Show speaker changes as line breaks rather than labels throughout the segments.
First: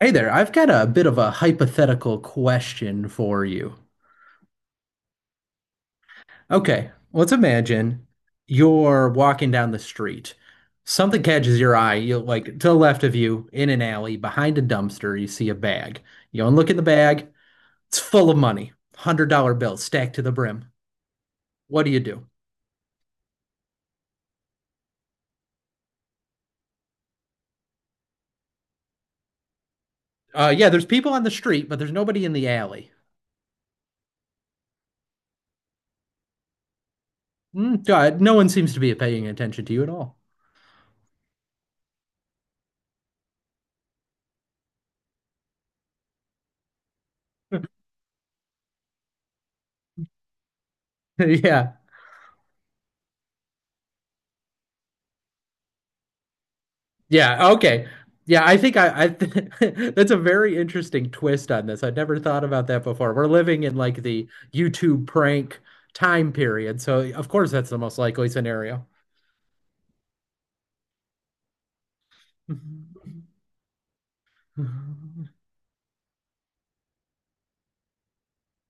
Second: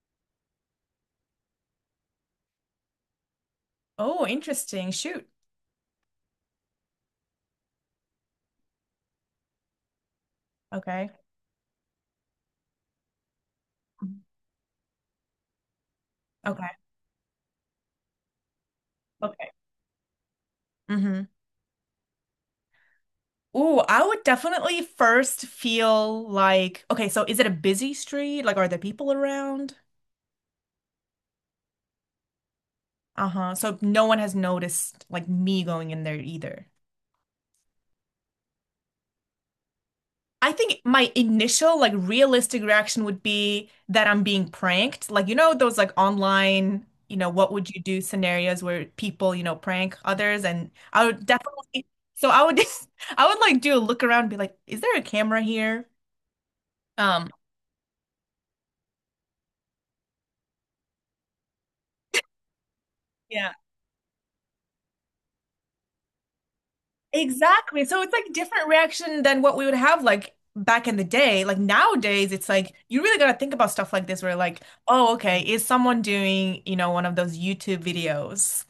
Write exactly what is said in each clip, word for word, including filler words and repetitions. Hey there, I've got a bit of a hypothetical question for you.
Oh, interesting. Shoot.
Okay, let's imagine you're walking down the street.
Okay.
Something catches your eye. You like to the left of you in an alley behind a dumpster, you see a bag. You go and look
Okay.
at the bag. It's full of money.
Okay.
one hundred dollar bills stacked to the brim.
Mm-hmm.
What do you do?
Ooh, I would definitely first feel like, okay, so is it a busy street? Like, are there people around?
Uh yeah, there's people on the street, but there's nobody in the alley.
Uh-huh. So no one has noticed like me going in there either.
Mm, God, no one seems to be paying attention to you at all.
I think my initial like realistic reaction would be that I'm being pranked. Like, you know, those like online, you know, what would you do scenarios where people, you know, prank others and I would
Yeah.
definitely so I would just I would like do a look around and be like, is there a camera here? Um,
Yeah, okay. Yeah, I think I, I th That's a very interesting twist on this. I'd never thought about that before. We're
yeah.
living in like the YouTube prank time period, so of course that's the
Exactly.
most
So it's
likely
like different
scenario.
reaction than what we would have like back in the day. Like nowadays it's like you really gotta think about stuff like this where like, oh,
Hmm.
okay, is someone doing, you know, one of those YouTube videos?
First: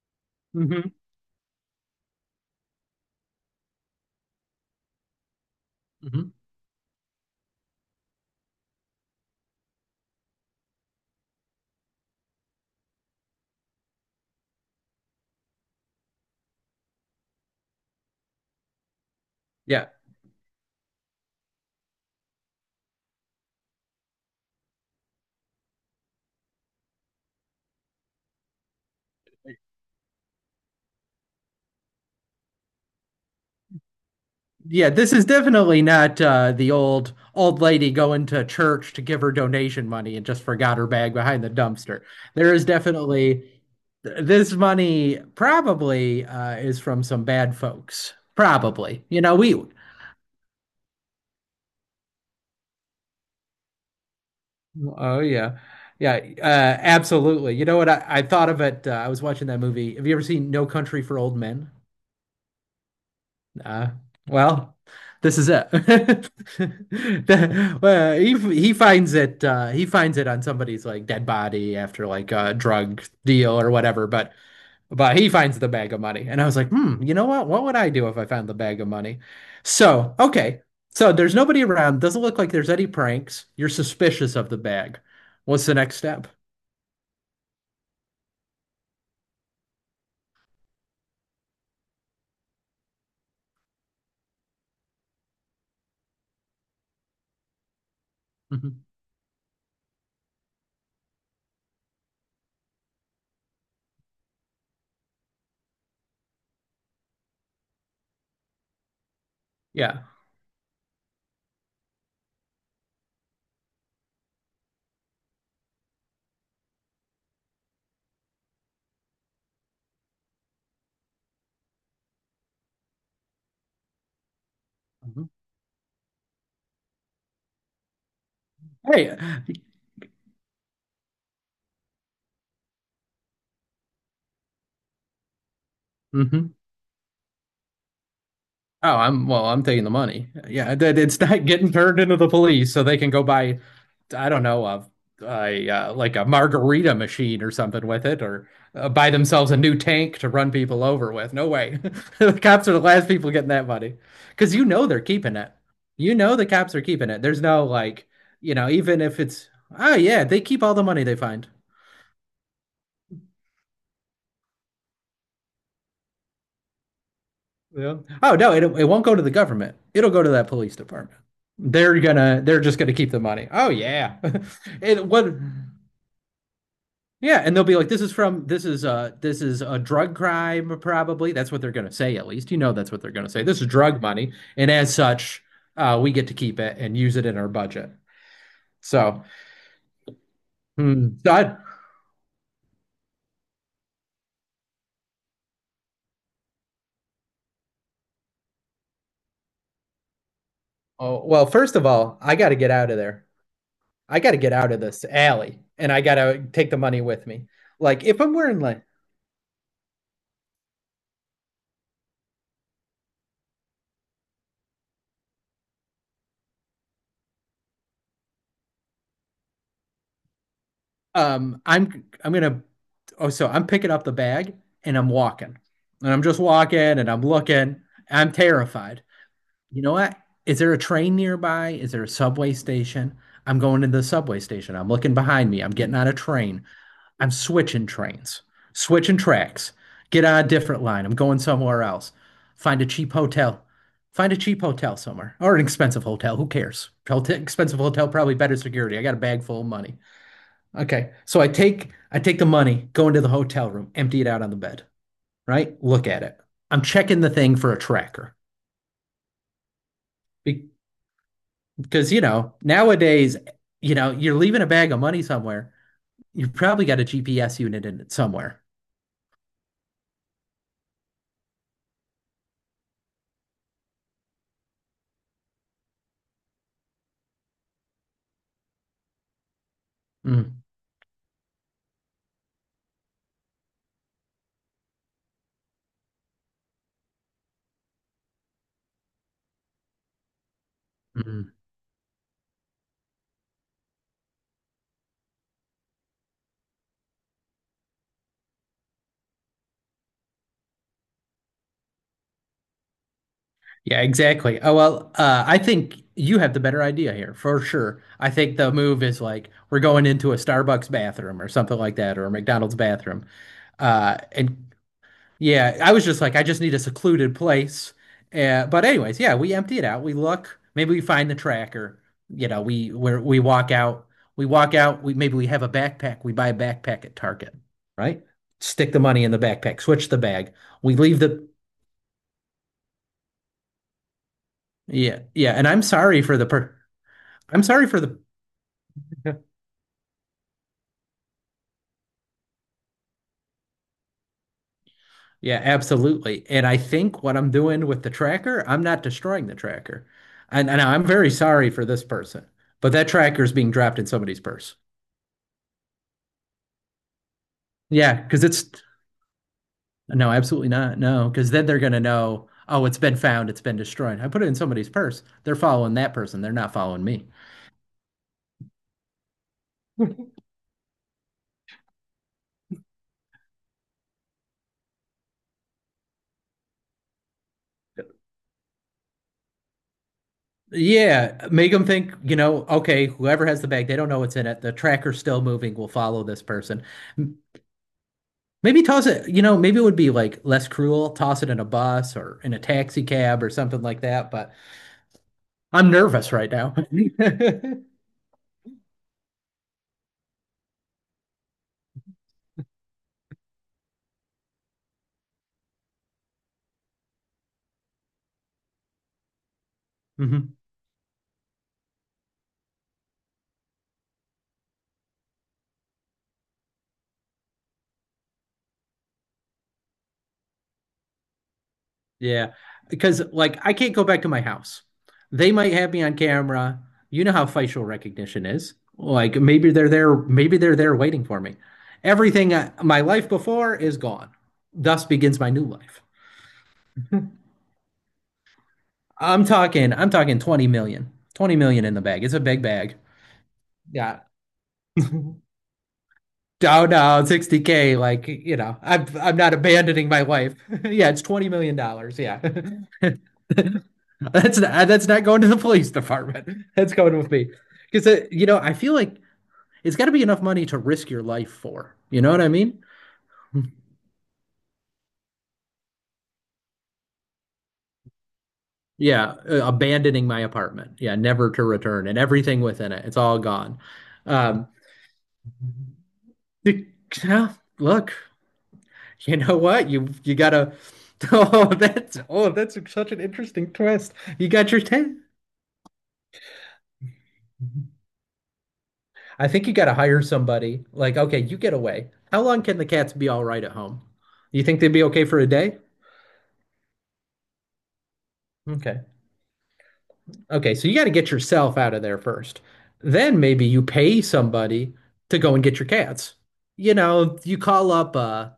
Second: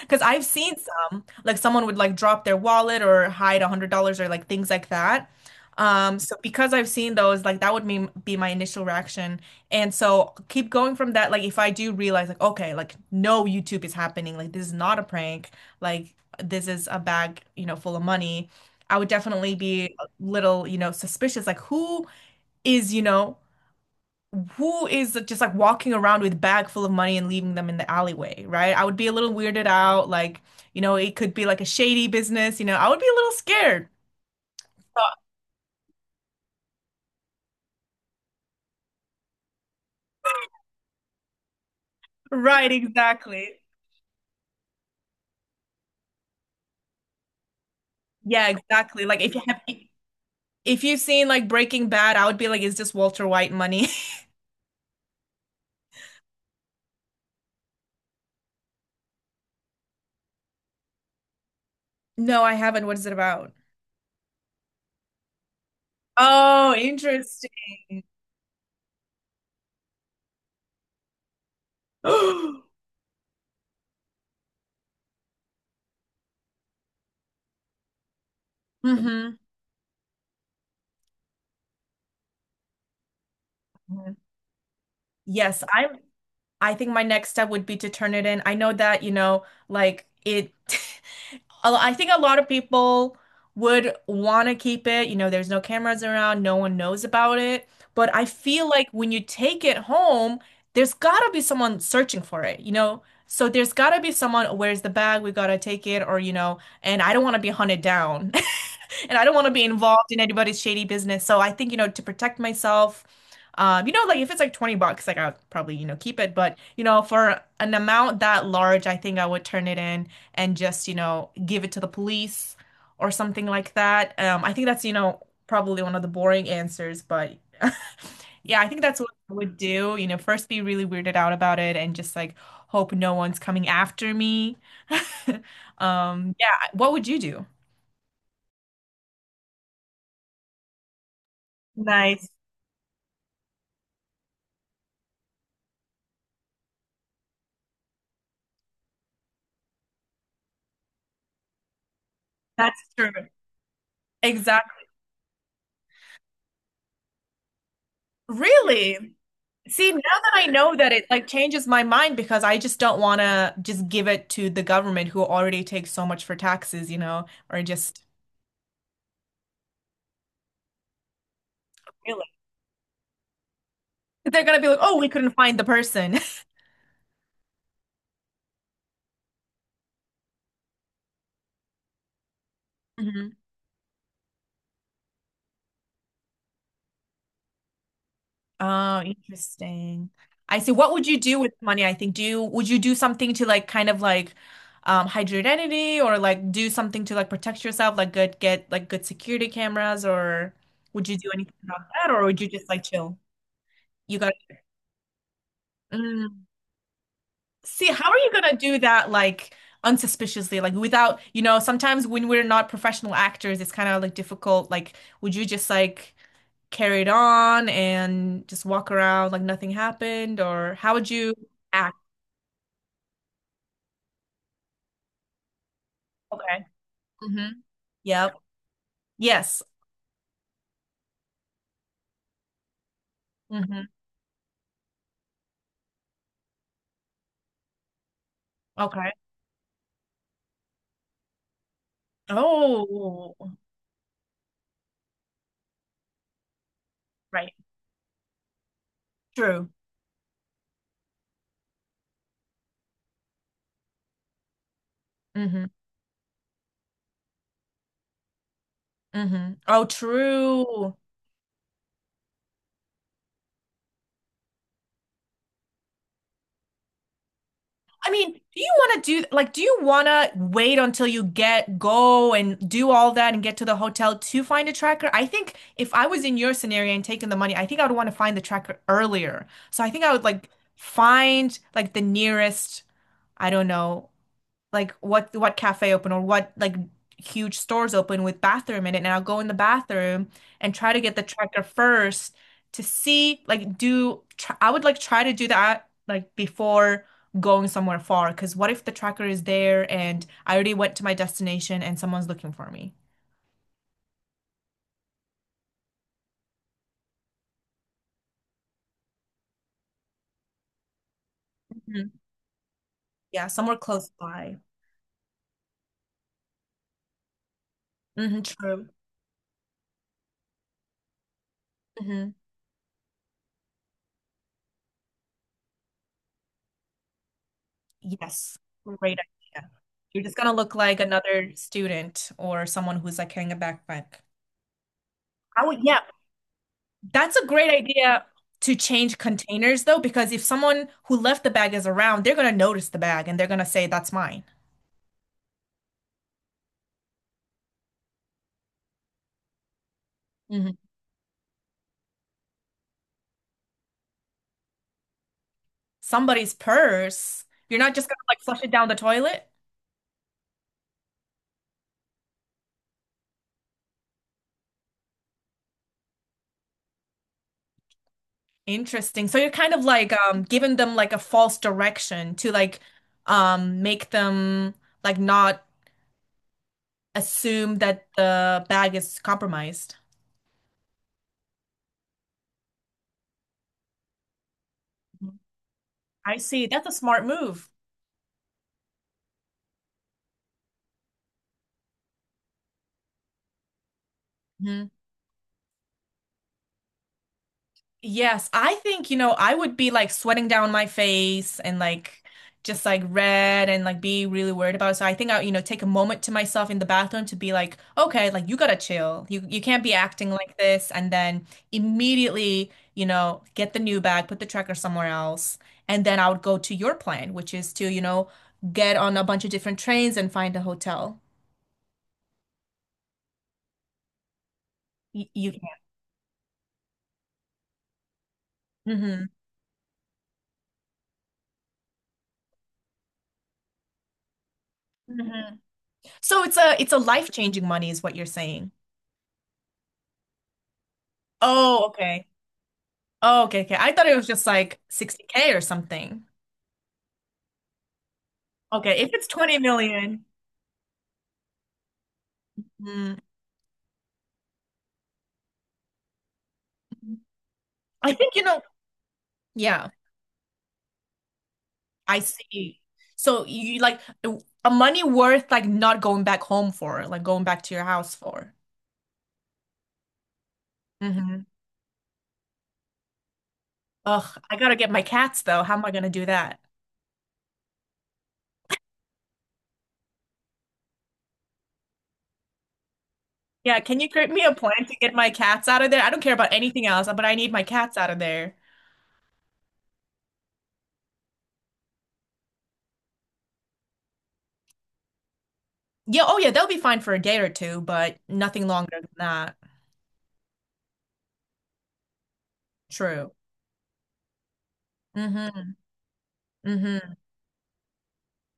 Because I've seen
Hmm.
some, like someone would like drop their wallet or hide a hundred dollars or like things like that. Um, so because I've seen those, like that would be be my initial reaction. And so keep going from that. Like if I do realize, like, okay, like no YouTube is happening, like this is not a prank, like this is a bag, you know, full of money. I would definitely
Yeah.
be a little, you know, suspicious, like who is, you know, who is just like walking around with bag full of money and leaving them in the alleyway, right? I would be a little weirded out, like, you know, it could be like a shady business, you know, I would be a little scared.
Yeah,
Uh,
this is definitely not uh, the old old lady going to church to give her donation money and just forgot her bag behind the dumpster. There is
Right,
definitely
exactly.
this money probably uh, is from some bad folks.
Yeah, exactly.
Probably,
Like
you
if
know,
you
we.
have if you've seen like Breaking Bad, I would be like, is this Walter White money?
Oh yeah, yeah, uh, absolutely. You know what? I, I thought of it. Uh, I was watching that movie. Have you ever seen No Country for Old Men?
No, I haven't. What is it about?
Uh, well, this is it.
Oh,
The-
interesting.
well, he he finds it uh, he finds it on somebody's like dead body after like a
Hmm.
drug deal or whatever, but but he finds the bag of money. And I was like, hmm, you know what? What would I do if I found the bag of money? So, okay. So there's nobody around. Doesn't look like there's any pranks. You're suspicious of the bag.
Yes,
What's the next
I'm
step?
I think my next step would be to turn it in. I know that, you know, like it a- I think a lot of people would want to keep it. You know, there's no cameras around, no one knows about it. But I feel
Mhm.
like when you take it home, there's gotta be someone searching for it, you know? So there's gotta be someone, where's the bag? We gotta take it, or, you know, and I don't want to be hunted down. And I don't want to be
Yeah.
involved in anybody's shady business. So I think, you know, to protect myself, um, you know, like if it's like twenty bucks, like I'll probably, you know, keep it. But, you know, for an amount that large, I think I would turn it in and just, you know, give it to the police or something like that. Um, I think that's, you know,
Mhm.
probably one of the boring answers, but yeah, I think that's what
Hey.
I would do. You know, first be really weirded out about it and just like hope no one's coming after me. Um, yeah,
Mhm.
what would you do?
Oh, I'm well, I'm taking the money. Yeah, that it's not getting turned into
Nice.
the police so they can go buy, I don't know, a, a uh, like a margarita machine or something with it, or uh, buy themselves a new tank to run people over with. No way. The cops are
That's
the last
true.
people getting that money because you
Exactly.
know they're keeping it. You know the cops are keeping it. There's no like, you know,
Really?
even if it's,
See,
oh
now
yeah,
that
they
I
keep all
know
the
that
money
it
they
like
find.
changes my mind because I just don't want to just give it to the government who already takes so much for taxes, you know, or
Yeah.
just
Oh no, it it won't go to the government. It'll go to that police department. They're gonna they're just gonna keep the money. Oh yeah.
They're gonna be like, oh,
It
we couldn't
what
find the person.
yeah, and they'll be like, this is from this is uh this is a drug crime, probably. That's what they're gonna say, at least. You know that's what they're gonna
Mhm.
say. This is drug money, and as such, uh we get to keep it and use it in our budget.
Oh,
So,
interesting. I see. What would
hmm,
you
so
do with
I,
money? I think. Do you would you do something to like kind of like um hide your identity or like do something to like protect yourself, like good get like good security cameras or would you
oh,
do
well,
anything
first
about
of
that
all,
or
I
would you
gotta
just
get
like
out of
chill?
there.
You
I
got
gotta get out of this alley and I gotta take the money with me.
See,
Like
how are
if
you
I'm
gonna
wearing
do
like
that like unsuspiciously? Like without, you know, sometimes when we're not professional actors, it's kind of like difficult. Like, would you just like carry it on and just walk around like nothing happened? Or how would you
um,
act?
I'm I'm gonna Oh, so I'm picking up the bag and I'm walking and I'm just
Okay.
walking and I'm
Mm-hmm.
looking. I'm
Yep.
terrified.
Yes.
You know what? Is there a train nearby? Is there a subway station? I'm going to
Mm-hmm.
the subway station. I'm looking behind me. I'm getting on a train. I'm switching trains,
Okay.
switching tracks. Get on a different line. I'm going somewhere else. Find a cheap
Oh,
hotel. Find a cheap hotel somewhere or an expensive hotel. Who cares? Hotel,
right.
expensive hotel, probably better security. I got a bag full of
True.
money. Okay. So I take I take the money, go into the hotel room, empty it out on the bed,
Mm-hmm.
right? Look at it. I'm checking the thing for a tracker.
Mm-hmm. Oh,
Be-
true.
Because, you know, nowadays, you know, you're leaving a bag of money somewhere. You've probably got a G P S unit in
I
it
mean, do
somewhere.
you want to do like do you want to wait until you get go and do all that and get to the hotel to find a tracker? I think if I was in your scenario and taking the money, I think I would want to find the tracker earlier. So I think I would like
Mm,
find like the nearest, I don't know, like what what cafe open or what like huge stores open with bathroom in it and I'll go in the bathroom and try to get the
mm.
tracker first to see like do tr I would like try to do that like before going somewhere far because what if the tracker is there and I already went to my destination and someone's looking for me.
Yeah, exactly. Oh, well, uh, I think you have the better idea here for sure. I think the move is like we're going into a Starbucks bathroom or something like
Mhm.
that, or a McDonald's bathroom,
Yeah, somewhere close
uh,
by.
and Yeah, I was just like, I just need a secluded place.
Hmm.
Uh, but
True.
anyways, yeah, we empty it out. We look, maybe we find the tracker.
Hmm.
You know, we where we walk out, we walk out. We maybe we have a backpack. We buy a backpack at Target, right?
Yes,
Stick the
great
money in the
idea.
backpack. Switch the
You're just gonna
bag.
look
We
like
leave the
another student or someone who's like carrying a backpack.
yeah yeah.
I
And
would,
I'm
yeah,
sorry for the per.
that's a
I'm
great
sorry for the
idea to change containers though, because if someone who left the bag is around, they're gonna notice the bag and they're gonna say, that's mine.
yeah, absolutely. And I think what I'm doing with the tracker, I'm not destroying the tracker. And,
Mhm.
and I'm very sorry for this person, but that tracker is being dropped in somebody's purse.
Somebody's purse. You're not just
Yeah,
gonna like
because
flush
it's
it down the toilet.
no, absolutely not. No, because then they're gonna know, oh, it's been found, it's been destroyed. I put it in somebody's purse. They're following that person. They're not following me.
Interesting. So you're kind of like um giving them like a false direction to like um make them like not assume that the bag is compromised.
Yeah, make them think, you know, okay, whoever has the bag, they don't know what's in it. The tracker's
Mhm.
still moving, we will follow
I
this
see.
person.
That's a smart
M-
move.
Maybe toss it, you know, maybe it would be like less cruel, toss it in a bus or in a taxi cab or something like that, but I'm nervous right now.
Yes, I think, you know, I would be like sweating down my face and like just like red and like be really worried about it. So I think I, you know, take a moment to myself in the bathroom to be like, okay, like you gotta chill. You you can't be acting like
Mhm.
this and then immediately, you know, get the new bag, put the tracker somewhere else. And then I would go to your plan, which is to, you know, get on a bunch of different trains and find a hotel.
Yeah, because like I can't go back to my house.
Y- You,
They might
can.
have me on camera. You know how facial recognition is.
Hmm.
Like maybe they're there, maybe they're there waiting for me. Everything I, my life before is gone. Thus begins my
Hmm.
new life.
So it's a it's a life-changing money is what you're saying.
I'm talking, I'm talking twenty million. twenty million
Oh,
in the bag.
okay.
It's a big bag.
Oh, okay, okay. I thought it
Yeah.
was just like sixty k or something.
Down, down, sixty K. Like, you know,
Okay,
I'm
if it's
I'm not
20
abandoning my
million,
wife. Yeah, it's twenty million dollars. Yeah.
mm,
That's not, that's not going to the police department. That's going with me.
I
Because,
think, you
you know,
know,
I feel like
yeah,
it's got to be enough money to risk your life for.
I
You know what I mean?
see. So you like a money worth like not going back home for, like going back to your house for.
Yeah, uh, abandoning my apartment. Yeah,
Mm-hmm.
never to return and everything within it. It's all gone.
Ugh, I
Um,
gotta get my cats though. How am I gonna do that?
yeah, look, you know what? You you gotta. Oh, that's oh, that's such an interesting
Yeah, can you
twist.
create me
You
a
got your
plan to get
ten.
my cats out of there? I don't care about anything else, but I need my cats out of there.
I think you got to hire somebody. Like, okay, you get away. How long can the cats be all right at home? You think they'd be okay for a day?
Yeah, oh yeah, they'll be fine for a day or two, but nothing longer
Okay.
than that.
Okay, so you got to get yourself out of there first.
True.
Then maybe you pay somebody to go and
Mm-hmm.
get your cats. You
Mm-hmm.
know, you call up a,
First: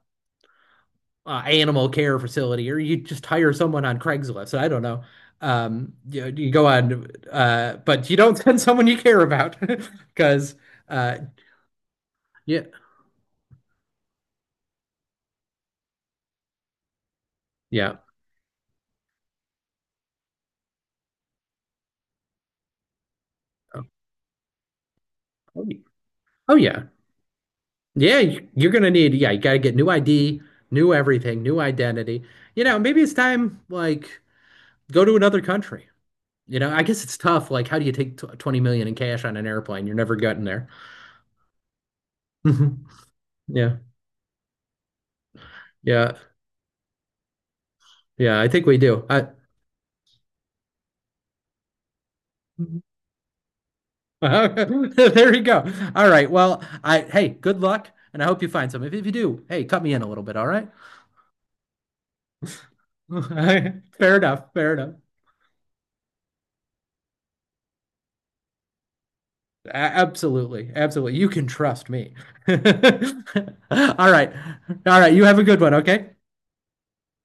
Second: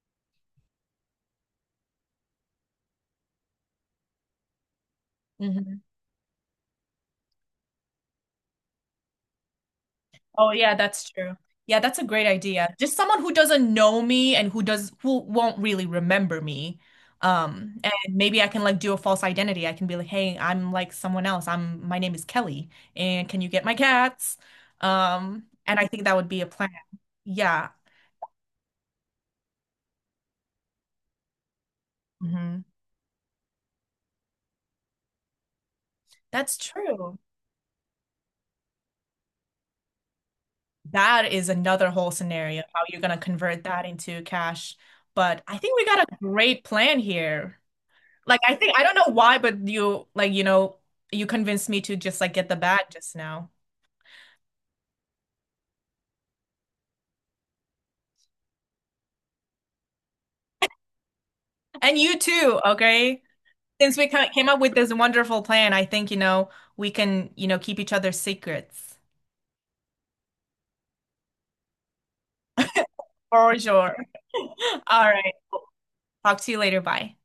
a animal care facility or you just hire someone on Craigslist. I don't know.
Mm-hmm.
Um, you, you go on, uh, but you don't send someone you care about
Oh
because,
yeah, that's
uh,
true. Yeah, that's a great
yeah,
idea. Just someone who doesn't know me and who does who won't really remember me. Um, and
yeah.
maybe I can like do a false identity. I can be like, "Hey, I'm like someone else. I'm my name is Kelly, and can you get my cats?" Um,
Oh,
and
yeah.
I think that would be a
Oh
plan.
yeah.
Yeah.
Yeah, you- you're gonna need, yeah, you gotta get new I D, new everything, new identity.
Hmm.
You know, maybe it's time like go to another country.
That's
You know, I guess it's
true.
tough. Like, how do you take tw twenty million in cash on an airplane? You're never getting there.
That is another whole scenario, how
Mhm.
you're gonna convert
Yeah,
that into cash. But I think we got
yeah,
a great plan here.
yeah.
Like
I
I
think
think
we
I don't
do.
know
I,
why, but you like you know you convinced me to just like get the bat just now,
there you go. All right. Well, I hey, good luck, and I hope you find some. If, if you do, hey, cut me in a little bit. All right.
and you too. Okay, since we
Fair
ca- came
enough.
up
Fair
with this
enough.
wonderful plan, I think you know we can you know keep each other's secrets
A- Absolutely. Absolutely. You can trust me. All
for sure.
right. All
All
right. You
right,
have a good one, okay?
talk to you later. Bye.